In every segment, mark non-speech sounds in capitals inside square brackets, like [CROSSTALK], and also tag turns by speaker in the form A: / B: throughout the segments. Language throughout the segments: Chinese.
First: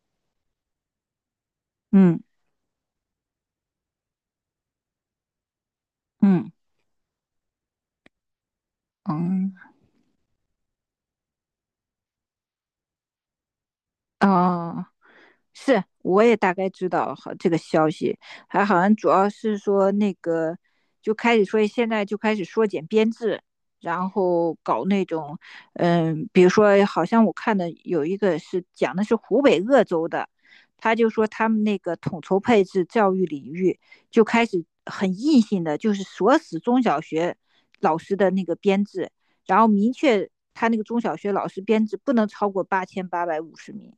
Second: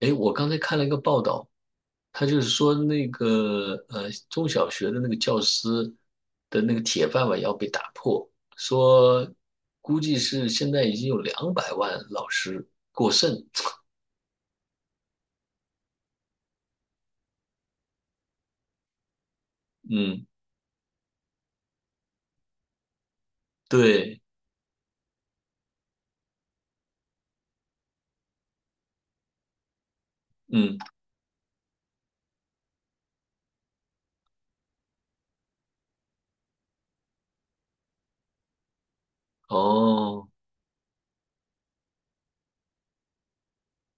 A: 哎，我刚才看了一个报道，
B: 嗯
A: 他就是说那个中小学的那个教师
B: 嗯
A: 的那个铁饭碗要被打破，说
B: 嗯，
A: 估计是现在已经有两百万老师过剩。
B: 哦，是，我也大概知道好这个消息，还好像主要是说那
A: 嗯，
B: 个就开始说现在就开始缩减编制，然
A: 对，
B: 后搞那种，比如说好像我看的有一个是讲的是湖北鄂州的，
A: 嗯，
B: 他就说他们那个统筹配置教育领域就开始很硬性的，就是锁死中小学老师的那个编制，然后明
A: 哦
B: 确他那个中小学老师编制不能超过8,850名。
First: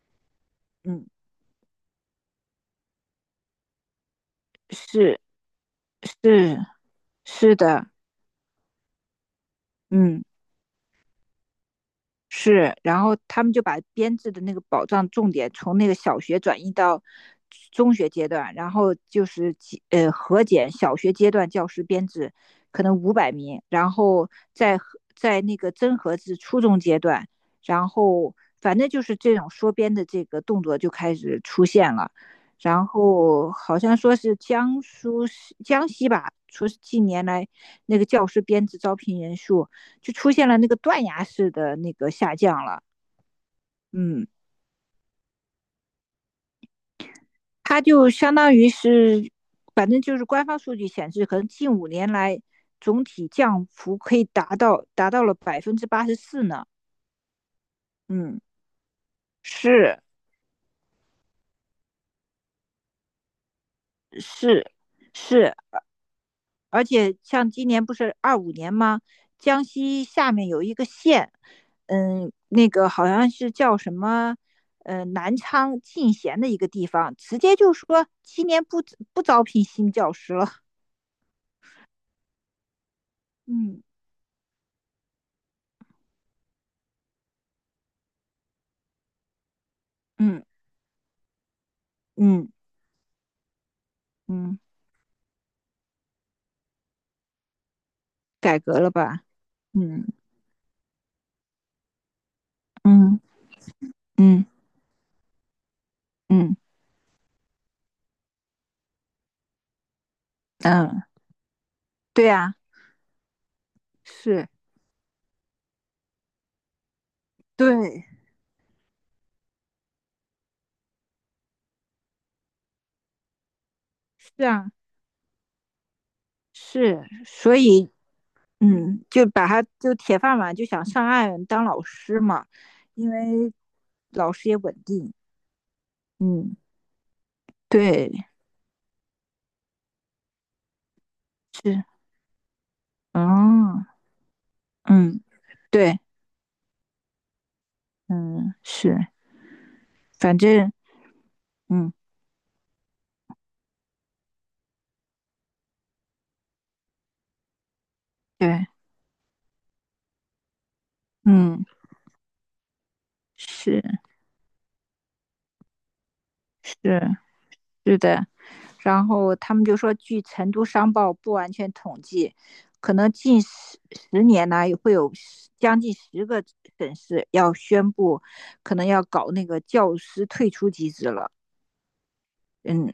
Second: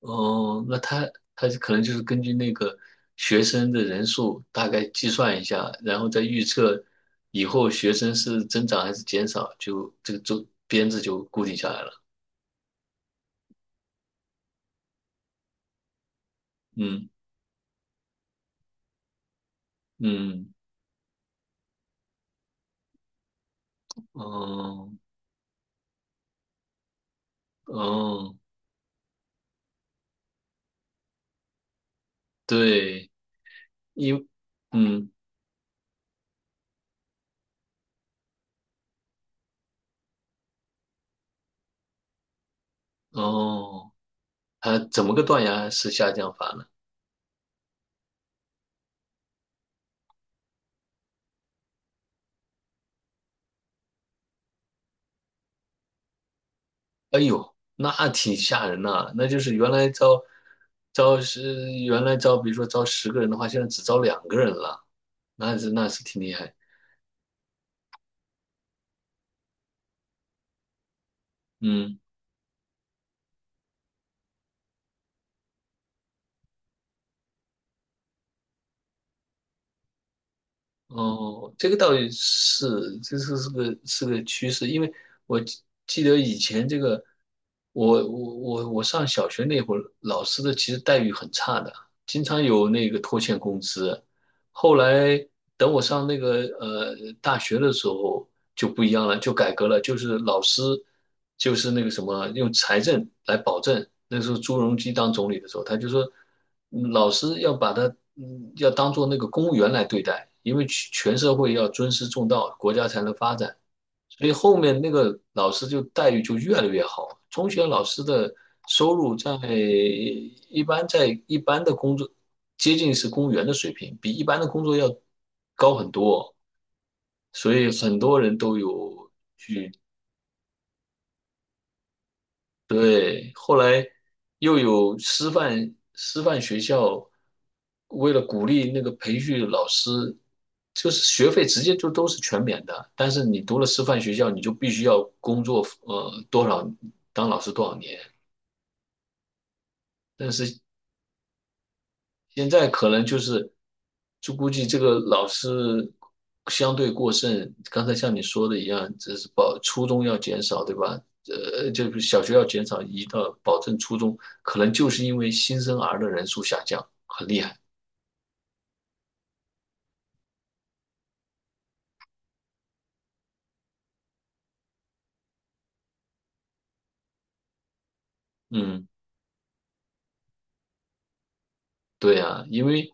A: 哦，那
B: 嗯。
A: 他他可能就是根据那个学生的人数大概计
B: 是
A: 算一下，然后再预
B: 是
A: 测以
B: 是
A: 后
B: 的。
A: 学生是增长还是减少，就这个
B: 嗯，
A: 周编制就固定下来了。
B: 是，然后他们就把编制的那个保障重点从那个小学转移到
A: 嗯
B: 中学阶段，然后就是核
A: 嗯。
B: 减小学阶段教师编制可能500名，然后再
A: 哦
B: 核在那个增核至初中阶段，然后
A: 哦，
B: 反正就是这种缩编的这个动作就开始出现了。然
A: 对，
B: 后好像说
A: 因
B: 是
A: 嗯
B: 江西吧，说是近年来那个教师编制招聘人数就出现了那个断崖式的那个下降了。
A: 哦，
B: 嗯，
A: 它怎么个断崖式下降法呢？
B: 它就相当于是，反正就是官方数据显示，可能近五年来总体降幅可以达到了84%呢。
A: 那挺
B: 嗯，
A: 吓人呐、那就是原来
B: 是
A: 招是原来招，比如说招十个人的话，现在只招两个人
B: 是
A: 了，
B: 是，
A: 那是挺厉害。
B: 而且像今年不是25年吗？江西下面有一个县。
A: 嗯。
B: 那个好像是叫什么？南昌进贤的一个地方，直接就说今年不招聘新教师了。
A: 哦，这个倒也是，这是是个
B: 嗯
A: 是个趋势，因为我记得以前这个，我上小学那会儿，老
B: 嗯
A: 师的其实待遇很差的，经常
B: 嗯
A: 有那个拖欠工资，
B: 嗯，
A: 后来等我上那个大学的时候
B: 改
A: 就
B: 革
A: 不
B: 了
A: 一样了，
B: 吧？
A: 就改革了，就
B: 嗯
A: 是老师就是那个什么用财政
B: 嗯
A: 来保证。那时候
B: 嗯
A: 朱镕基当总理的时候，他就说，
B: 嗯
A: 老师要把他要当做那个公务员来对待，因为
B: 嗯，
A: 全社会要尊师重
B: 对啊，
A: 道，国家才能发展。所以
B: 是，
A: 后面那个老师就待遇就越来越好。中学老师
B: 对，
A: 的收入在一般的工作接近是公务员的水平，比一般
B: 是
A: 的工
B: 啊，
A: 作要高很多。
B: 是，
A: 所
B: 所
A: 以
B: 以
A: 很多人都有
B: 就把他
A: 去
B: 就铁饭碗，就想上岸当老师嘛，因
A: 对，
B: 为
A: 后来
B: 老师也
A: 又
B: 稳
A: 有
B: 定。
A: 师范
B: 嗯，
A: 学校，
B: 对，
A: 为了鼓励那个培训老师，就是学费直接
B: 是，
A: 就都是全免的。但是你读了师
B: 哦，
A: 范学校，你就必须要
B: 嗯，
A: 工作，
B: 对，
A: 多少当老师多少年。
B: 嗯，是，
A: 但
B: 反
A: 是
B: 正嗯，
A: 现在可能就是，就估计这个老师相对过剩，刚才像你说的一
B: 对，
A: 样，这是保初中要减少，对吧？
B: 嗯，
A: 就是小学要减少，移到保证初
B: 是
A: 中，可能就是因为新生儿的人数下降，
B: 是
A: 很厉害。
B: 是的，然后他们就说，据成都商报不完全统计，可能近十年呢，会有将近十个省市要宣布，可
A: 嗯。
B: 能要搞那个教师退出机制了。
A: 对啊，因
B: 嗯
A: 为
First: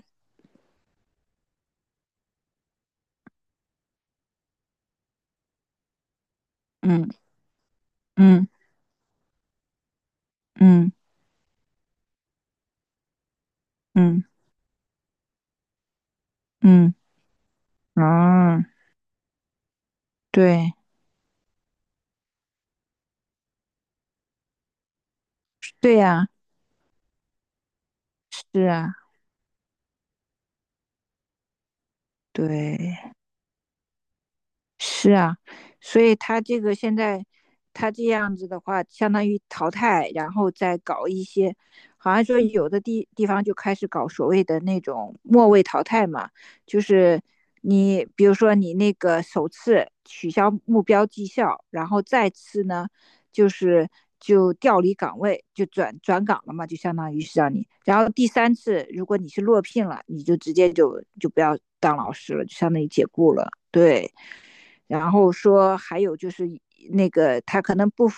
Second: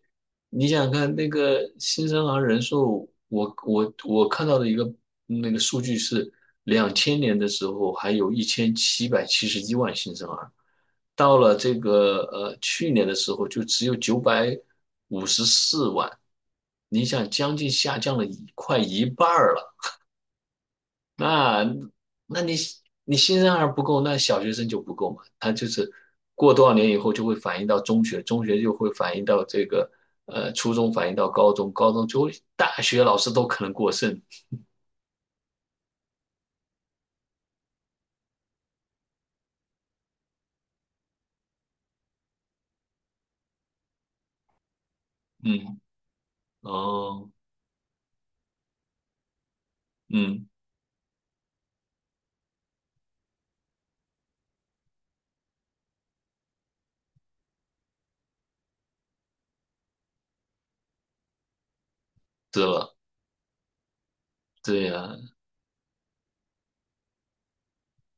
A: 你想想看，那个新生儿人数，我看到的一个那个数据是，两
B: 嗯
A: 千年的时候还有一
B: 嗯
A: 千七百七十一万新生儿，
B: 嗯
A: 到了这个去年的时候就只有九
B: 嗯
A: 百五十四万，
B: 嗯，
A: 你想将近下降了一
B: 啊，
A: 快一半儿了。
B: 对
A: 那那你新生儿不够，那小学生就不够嘛？他就是
B: 对呀、
A: 过多少年以后就会反映到中学，中
B: 是
A: 学就会
B: 啊，
A: 反映到这个初中，反映到高中，高中就会大学
B: 对。
A: 老师都可能过剩。
B: 是啊，所以他这个现在他这样子的话，相当于淘汰，然后再搞一些，好像说有的地方就开始搞所谓的那种末位
A: 嗯，
B: 淘汰嘛，就是
A: 哦，
B: 你比如说你那个首次取
A: 嗯，
B: 消目标绩效，然后再次呢就是就调离岗位，就转岗了嘛，就相当于是让你，然后第三次如果你是落聘了，你就直接就不要当老师了，就
A: 是
B: 相当于
A: 了，
B: 解雇了，对。
A: 对
B: 然
A: 呀，
B: 后说还有就是那个他可能不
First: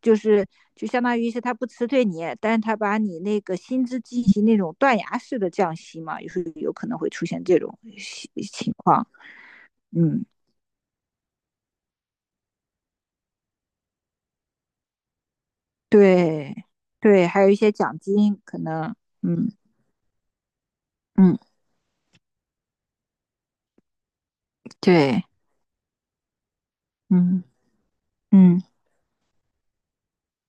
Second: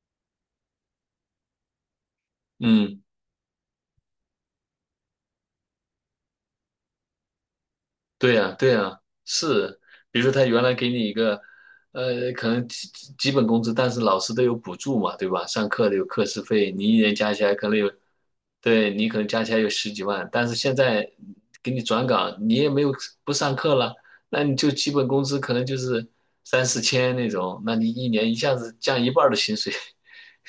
B: 就是就相当于是他不辞退你，但是他把
A: 嗯。
B: 你那个薪资进行那种断崖式的降息嘛，有时候有可能会出现这种
A: 对呀，对
B: 情
A: 呀，
B: 况。
A: 是，比
B: 嗯，
A: 如说他原来给你一个，可能基本工资，但是老师都有补助嘛，对吧？上课的有课时
B: 对
A: 费，你一年
B: 对，
A: 加
B: 还
A: 起
B: 有一
A: 来可
B: 些
A: 能有，
B: 奖金可能，
A: 对，你可能加
B: 嗯
A: 起来有十几万，但是现在
B: 嗯，
A: 给你转岗，你也没有不上课了，那你就基本工
B: 对，
A: 资可能就是三四千那
B: 嗯
A: 种，那你一年一下
B: 嗯
A: 子降一半儿的薪水，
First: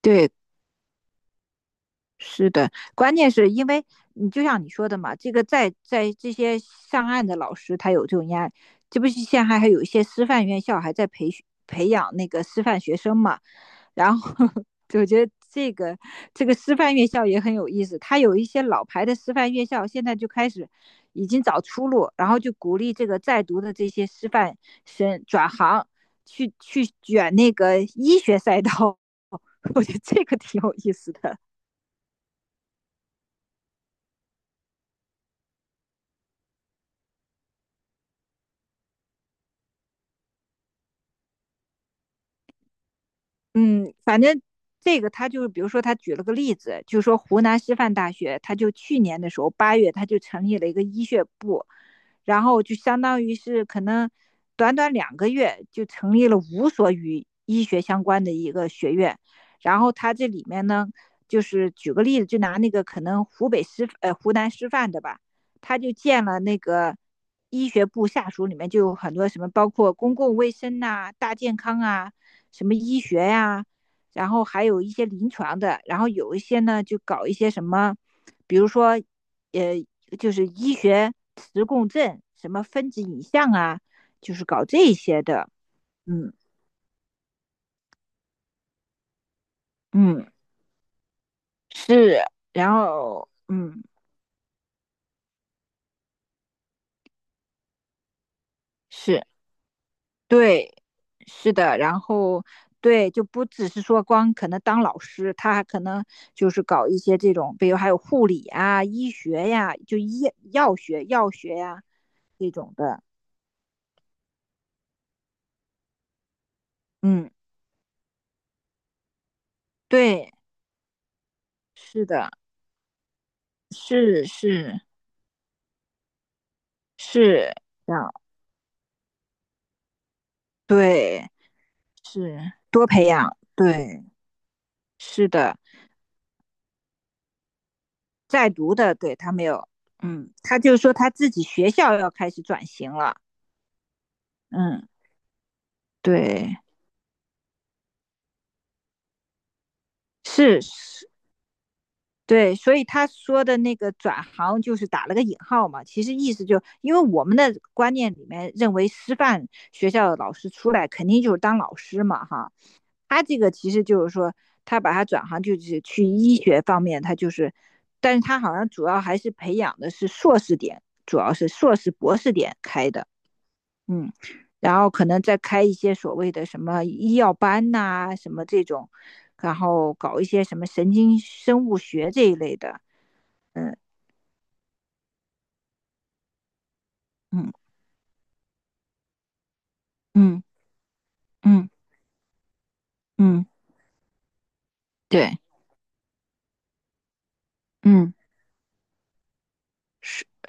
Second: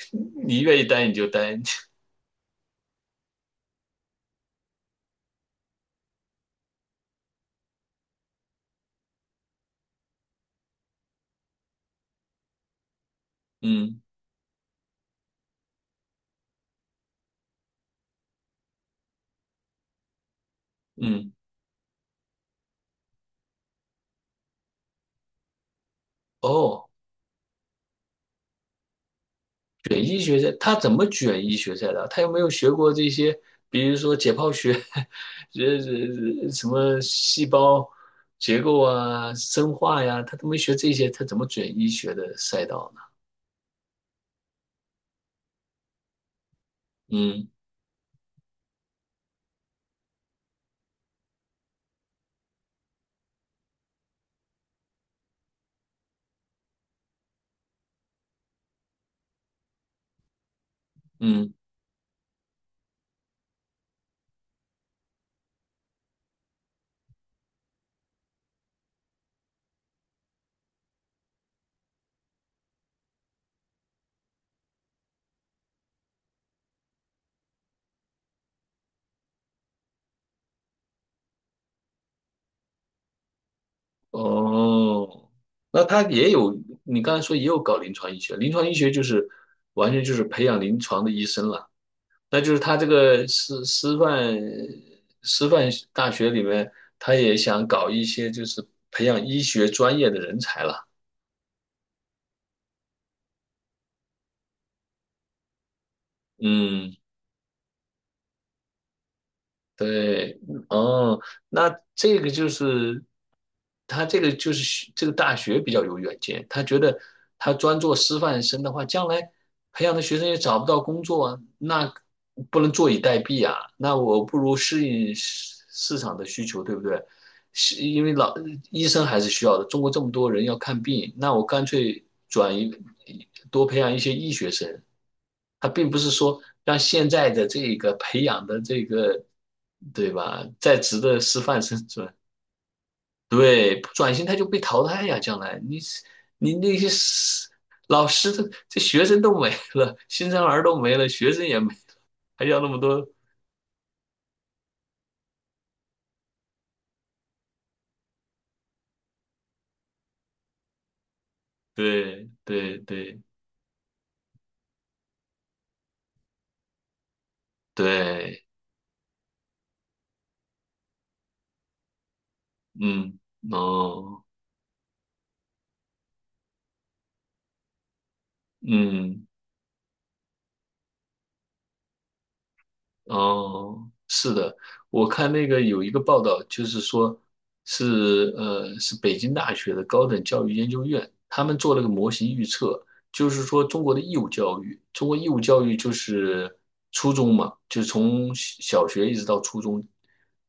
B: 对，
A: 你愿意待你就待，[LAUGHS]
B: 是的，关键是因为你就像你说的嘛，这个在这些上岸的老师，他有这种压力。这不是现在还有一些师范院校还在培训培养那个师范学生嘛？
A: 嗯
B: 然后 [LAUGHS] 我觉得这个师范院校也很有意思，他有一些老牌的师范院校现在就开始已
A: 嗯，
B: 经找出路，然后就鼓励这个在读的这些师范生转行去
A: 哦，
B: 卷那个医学赛道。[LAUGHS] 我觉得
A: 卷医
B: 这个
A: 学赛，
B: 挺有
A: 他怎
B: 意
A: 么
B: 思的。
A: 卷医学赛的？他有没有学过这些，比如说解剖学，[LAUGHS] 这什么细胞结构啊、生化呀，他都没学这些，他怎么卷医学的赛道呢？
B: 嗯，反正这个他就是，比如说他举了个例子，就说湖
A: 嗯
B: 南师范大学，他就去年的时候八月，他就成立了一个医学部，然后就相当于是可能短短2个月就成立了5所与医学相关的一个学院，然后他这里面呢，就
A: 嗯，
B: 是举个例子，就拿那个可能湖南师范的吧，他就建了那个医学部下属里面就有很多什么，包括公共卫生呐、大健康啊。什么医学呀、然后还有一些临床的，然后有一些呢就搞一些什么，比如说，呃，就是医学磁共振、什么分子影像啊，就是搞这些
A: 哦，
B: 的。
A: 那他也
B: 嗯
A: 有，你刚才说也有搞临床医学，临床医学就是完全就是
B: 嗯，
A: 培养临床的医生了。
B: 是，
A: 那就是
B: 然
A: 他这个
B: 后
A: 师
B: 嗯
A: 师范师范大学里面，他也想搞一些就是培
B: 是
A: 养医学专业的人才
B: 对，
A: 了。
B: 是的，然后对，就不只是说光可能当老师，他还可能就是搞
A: 嗯。
B: 一些这种，比如还有护理啊、医学呀、就医
A: 对，
B: 药学、
A: 哦，
B: 药学
A: 那
B: 呀、
A: 这个就
B: 这种
A: 是
B: 的。
A: 他这个就是学这个大学比较有远见，他觉得
B: 嗯，
A: 他专做师范生的话，将来培养的学生
B: 对，
A: 也找不到工作啊，那
B: 是的，
A: 不能坐以待毙啊，那
B: 是
A: 我不如
B: 是
A: 适应市场的需求，对不对？
B: 是，
A: 是
B: 这
A: 因
B: 样
A: 为老医生还是需要的，中国这么多人要看病，
B: 对，
A: 那我干脆
B: 是
A: 转移
B: 多培养，
A: 多培养一
B: 对，
A: 些医学生，
B: 是的，
A: 它并不是说让现在的这个培养
B: 在
A: 的
B: 读
A: 这
B: 的，对
A: 个，
B: 他没有，
A: 对
B: 嗯，
A: 吧，
B: 他就
A: 在
B: 说
A: 职
B: 他
A: 的
B: 自
A: 师
B: 己
A: 范
B: 学
A: 生
B: 校要
A: 转，
B: 开始转型了，
A: 对，不转型他就被淘
B: 嗯，
A: 汰呀，将来你
B: 对，
A: 那些老师的这学生都没了，新生
B: 是
A: 儿都没
B: 是，
A: 了，学生也没，还
B: 对，
A: 要那
B: 所
A: 么
B: 以他
A: 多，
B: 说的那个转行就是打了个引号嘛，其实意思就因为我们的观念里面认为师范学校的老师出来肯定就是当老师嘛，
A: 对
B: 哈，
A: 对对
B: 他这个其实就是说，他把他转行就是去医学方面，他就是，但是他
A: 对，
B: 好像主要还是培养的是硕士点，主要是硕士博士点开的，
A: 嗯，
B: 嗯，
A: 哦，
B: 然后可能再开一些所谓的什么医药班呐、什么这种，
A: 嗯。
B: 然后搞一些什么神经生物学这一类的，嗯
A: 哦，是的，我看那个有一个报道，就是说
B: 嗯
A: 是北京大学的高等
B: 嗯
A: 教育研究院，他们
B: 嗯
A: 做了个模型预测，就是
B: 嗯，
A: 说中国的义务教育，中国义
B: 对，
A: 务教育就是初中嘛，就是
B: 嗯
A: 从小学一直到初中，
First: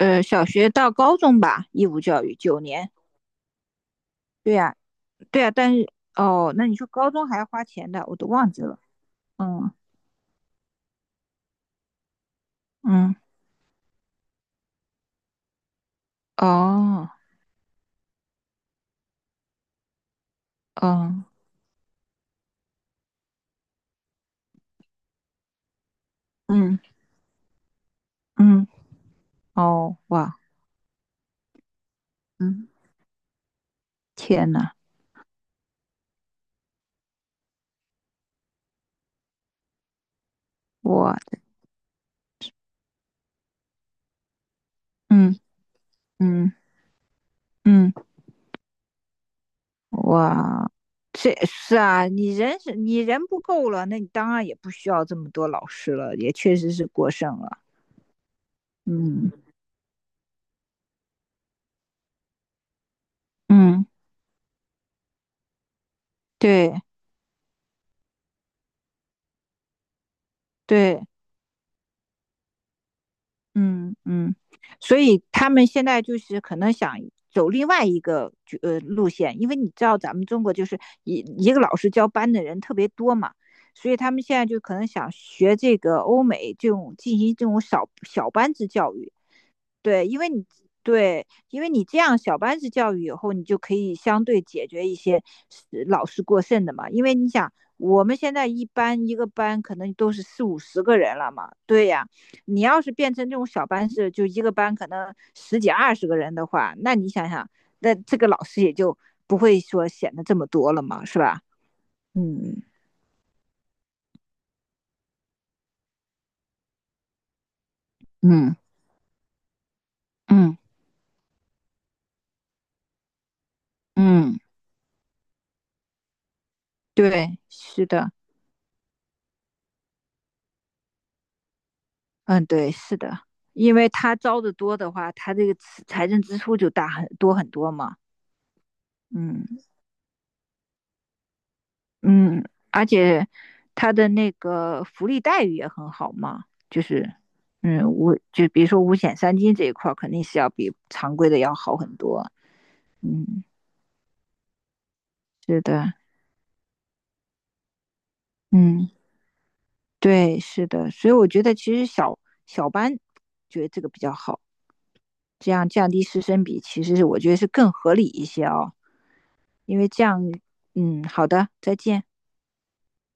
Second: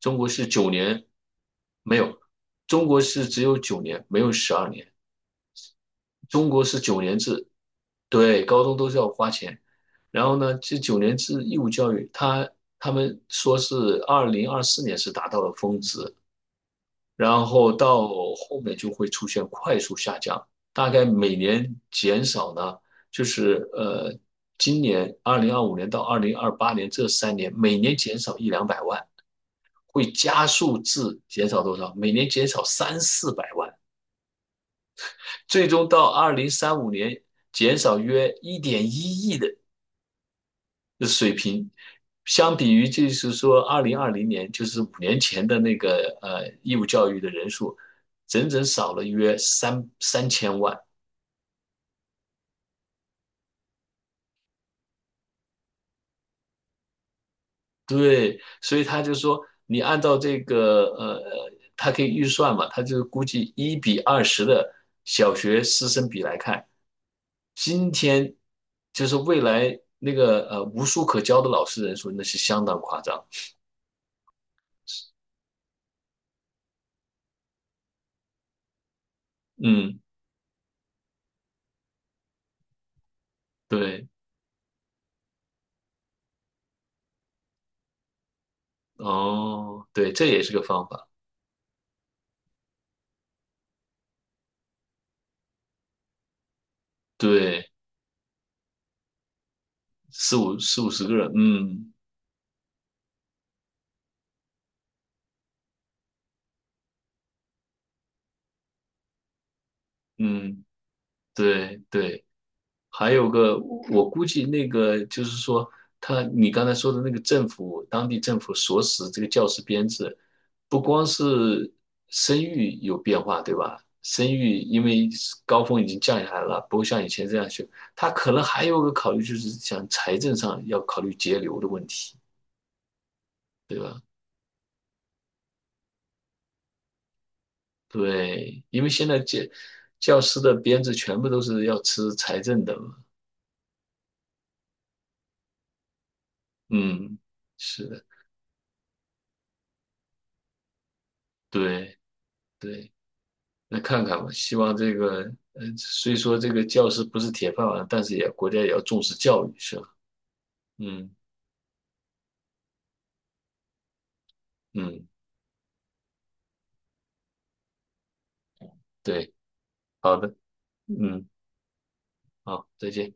A: 中国
B: 小
A: 是
B: 学
A: 九
B: 到
A: 年，
B: 高中吧，义
A: 没
B: 务
A: 有，
B: 教育九
A: 中
B: 年，
A: 国是只有九年，没有十
B: 对呀、
A: 二
B: 啊
A: 年。
B: 对啊，但是
A: 中
B: 哦，
A: 国
B: 那你
A: 是
B: 说
A: 九
B: 高
A: 年
B: 中还要
A: 制，
B: 花钱的，我都
A: 对，
B: 忘记
A: 高中
B: 了。
A: 都是要花钱。
B: 嗯
A: 然后呢，这九年制义务教育，他他
B: 嗯，
A: 们说是2024年是达到了峰值，
B: 哦，
A: 然后到后面就会出现快速下降，大概
B: 哦
A: 每年减少呢，就是呃，今年2025年到二零二八
B: 嗯
A: 年这3年，每年减少一两
B: 嗯，
A: 百万，
B: 哦
A: 会
B: 哇，
A: 加速至减少多少？每年减少
B: 嗯，
A: 三四百万。
B: 天呐，
A: 最终到2035年减少约1.1亿的水
B: 我
A: 平，相比于就是说2020年，就是五年
B: 嗯
A: 前的那个
B: 嗯
A: 义务教育的人数，
B: 嗯，
A: 整整少了约三三千
B: 哇，
A: 万。
B: 这是啊，你人不够了，那你当然也不需要这么多老师了，也确实是过剩了。
A: 对，所以他就
B: 嗯
A: 说，你按照这个他可以预算嘛，他就估计一
B: 嗯，
A: 比二十的小学师生比来看，
B: 对
A: 今天就是未来那个无
B: 对，
A: 书可教的老师人数，那是相当夸张。
B: 嗯嗯，所以他们现在就是可能想走另外一个路线，因为你知道
A: 嗯，
B: 咱们中国就是一个老师教班的人特别多嘛，所以
A: 对，
B: 他们现在就可能想学这个欧美这种进行这种小班制教育，
A: 哦，
B: 对，
A: 对，
B: 因
A: 这
B: 为
A: 也
B: 你
A: 是个方法。
B: 这样小班制教育以后，你就可以相对解决一些是老师过剩的嘛。因为你想，
A: 对，
B: 我们现在一个班可能都是四五十
A: 四五
B: 个
A: 十
B: 人
A: 个
B: 了
A: 人，
B: 嘛。对
A: 嗯
B: 呀，你要是变成这种小班制，就一个班可能十几二十个人的话，那你想想，那这个老师也就不会说显得这么
A: 嗯，
B: 多了嘛，是吧？
A: 对对。
B: 嗯
A: 还有个，我估计那个就是说，他你刚才说的那个政府，当地政府
B: 嗯
A: 所使这个教师编制，
B: 嗯
A: 不光是生育有变化，对吧？生
B: 嗯，
A: 育因为高峰已经降下来了，不会像以前这
B: 对，
A: 样去。
B: 是的。
A: 他可能还有个考虑，就是想财政上要考虑节流的问题，
B: 嗯，对，是的，因
A: 对
B: 为
A: 吧？
B: 他招的多的话，他这个财政支出就大很多很多嘛。
A: 对，因为现在
B: 嗯
A: 教师的编制全部都是要吃财
B: 嗯，
A: 政的
B: 而
A: 嘛。
B: 且他的那个福利待遇也很好嘛，就是
A: 嗯，是的，
B: 就比如说五险三金这一块儿肯定是要比常规的要好很
A: 对
B: 多。
A: 对。
B: 嗯，
A: 那看看吧，希望这个
B: 是的，
A: 虽说这个教师不是铁饭碗，但是也国家也要
B: 嗯，
A: 重视教育，是吧？
B: 对，是的，所
A: 嗯
B: 以我觉得其实小班觉得这个比较好，
A: 嗯，
B: 这样降低师生比，其实是我觉得是更合理一些哦，
A: 对，
B: 因为这
A: 好
B: 样，
A: 的，
B: 嗯，好
A: 嗯，
B: 的，再见。
A: 好，再见。